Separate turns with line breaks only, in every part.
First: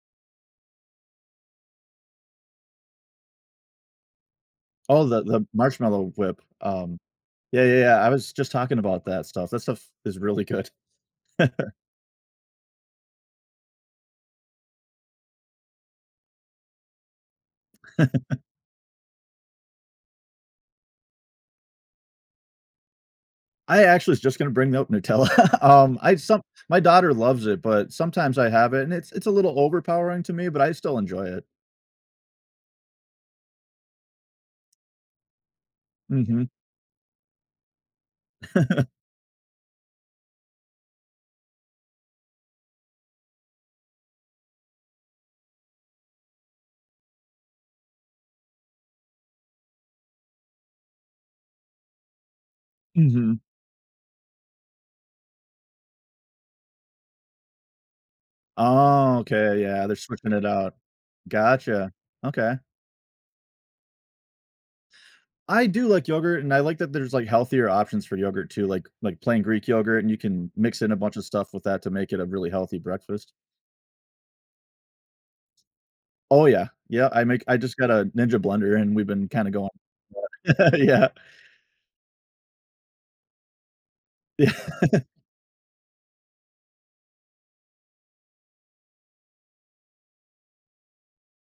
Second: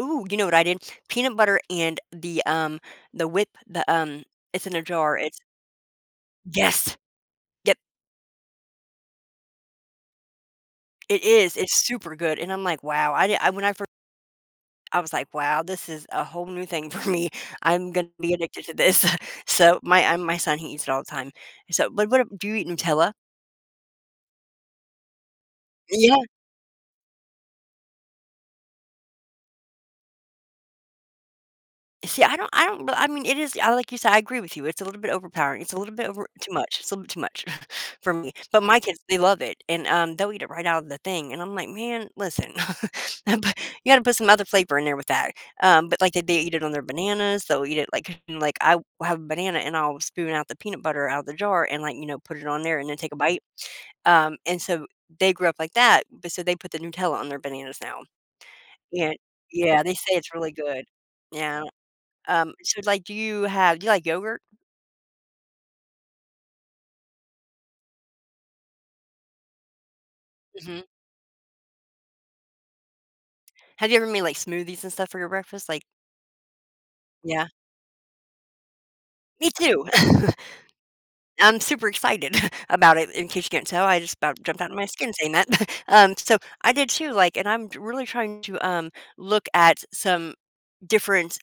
Ooh, you know what I did? Peanut butter and the, um, the whip, the, um it's in a
Oh,
jar.
the
It's
the marshmallow whip,
Yes.
um, yeah,
Yep.
yeah, yeah, I was just talking about that stuff that stuff is really good.
It is. It's super good. And I'm like, "Wow," I did I when I fir I was like, "Wow, this is a whole new thing for me, I'm gonna be addicted to this." So, my I my son, he eats it all the time. So, but what ab do you eat Nutella?
I actually was just gonna bring up Nutella. Um,
Yeah.
I some my daughter loves it, but sometimes I have it, and it's it's a little overpowering to me, but I still enjoy it.
See, I don't I don't but, I mean, it is, uh, like you said, I agree with you. It's a little bit overpowering. It's a little bit over,
Mhm.
too much, it's a little bit too much for me. But my kids, they love it and, um, they'll eat it right out of the thing. And I'm like, "Man, listen, p you gotta put some other flavor in there with that. Um, but like they they eat it on their bananas, they'll eat it like like, I will have a banana and I'll spoon out the peanut butter out of the jar and, like, you know, put it on there and then take a
Mhm.
bite. Um, and so, they grew up like that, but so they put the Nutella on their bananas now. Yeah,
Okay,
yeah,
yeah,
they
they're
say it's
switching it
really
out.
good. Yeah.
Gotcha,
Um,
okay.
so like, do you have do you like yogurt?
I do like yogurt, and I like that there's, like, healthier options for yogurt too, like like plain Greek yogurt, and you can mix
Mhm.
in a bunch of stuff with that to make it a really healthy breakfast.
Have you ever made, like, smoothies and stuff for your breakfast, like
Oh yeah, yeah, I make
Yeah.
I just got a ninja blender and we've been
Me
kinda goin
too.
[unintelligible] Yeah.
I'm super excited about it. In case you can't tell, I just about jumped out
Yeah.
of my skin saying that. Um, so I did too, like, and I'm j really trying to, um, look at some different,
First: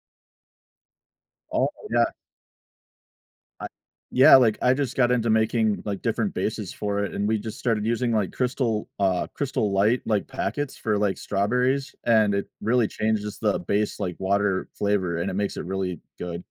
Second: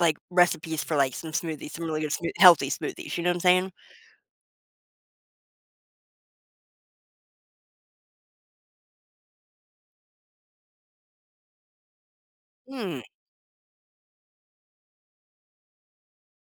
like, recipes for, like, some
Oh,
smoothies, some really
yeah.
good smooth healthy smoothies, you know what I'm
I
saying?
yeah, like, I just got into making, like, different bases for it, and we just started using, like, crystal, uh, Crystal Light, like packets for, like, strawberries, and it really
Mm.
changes the base, like, water flavor, and it makes it really good.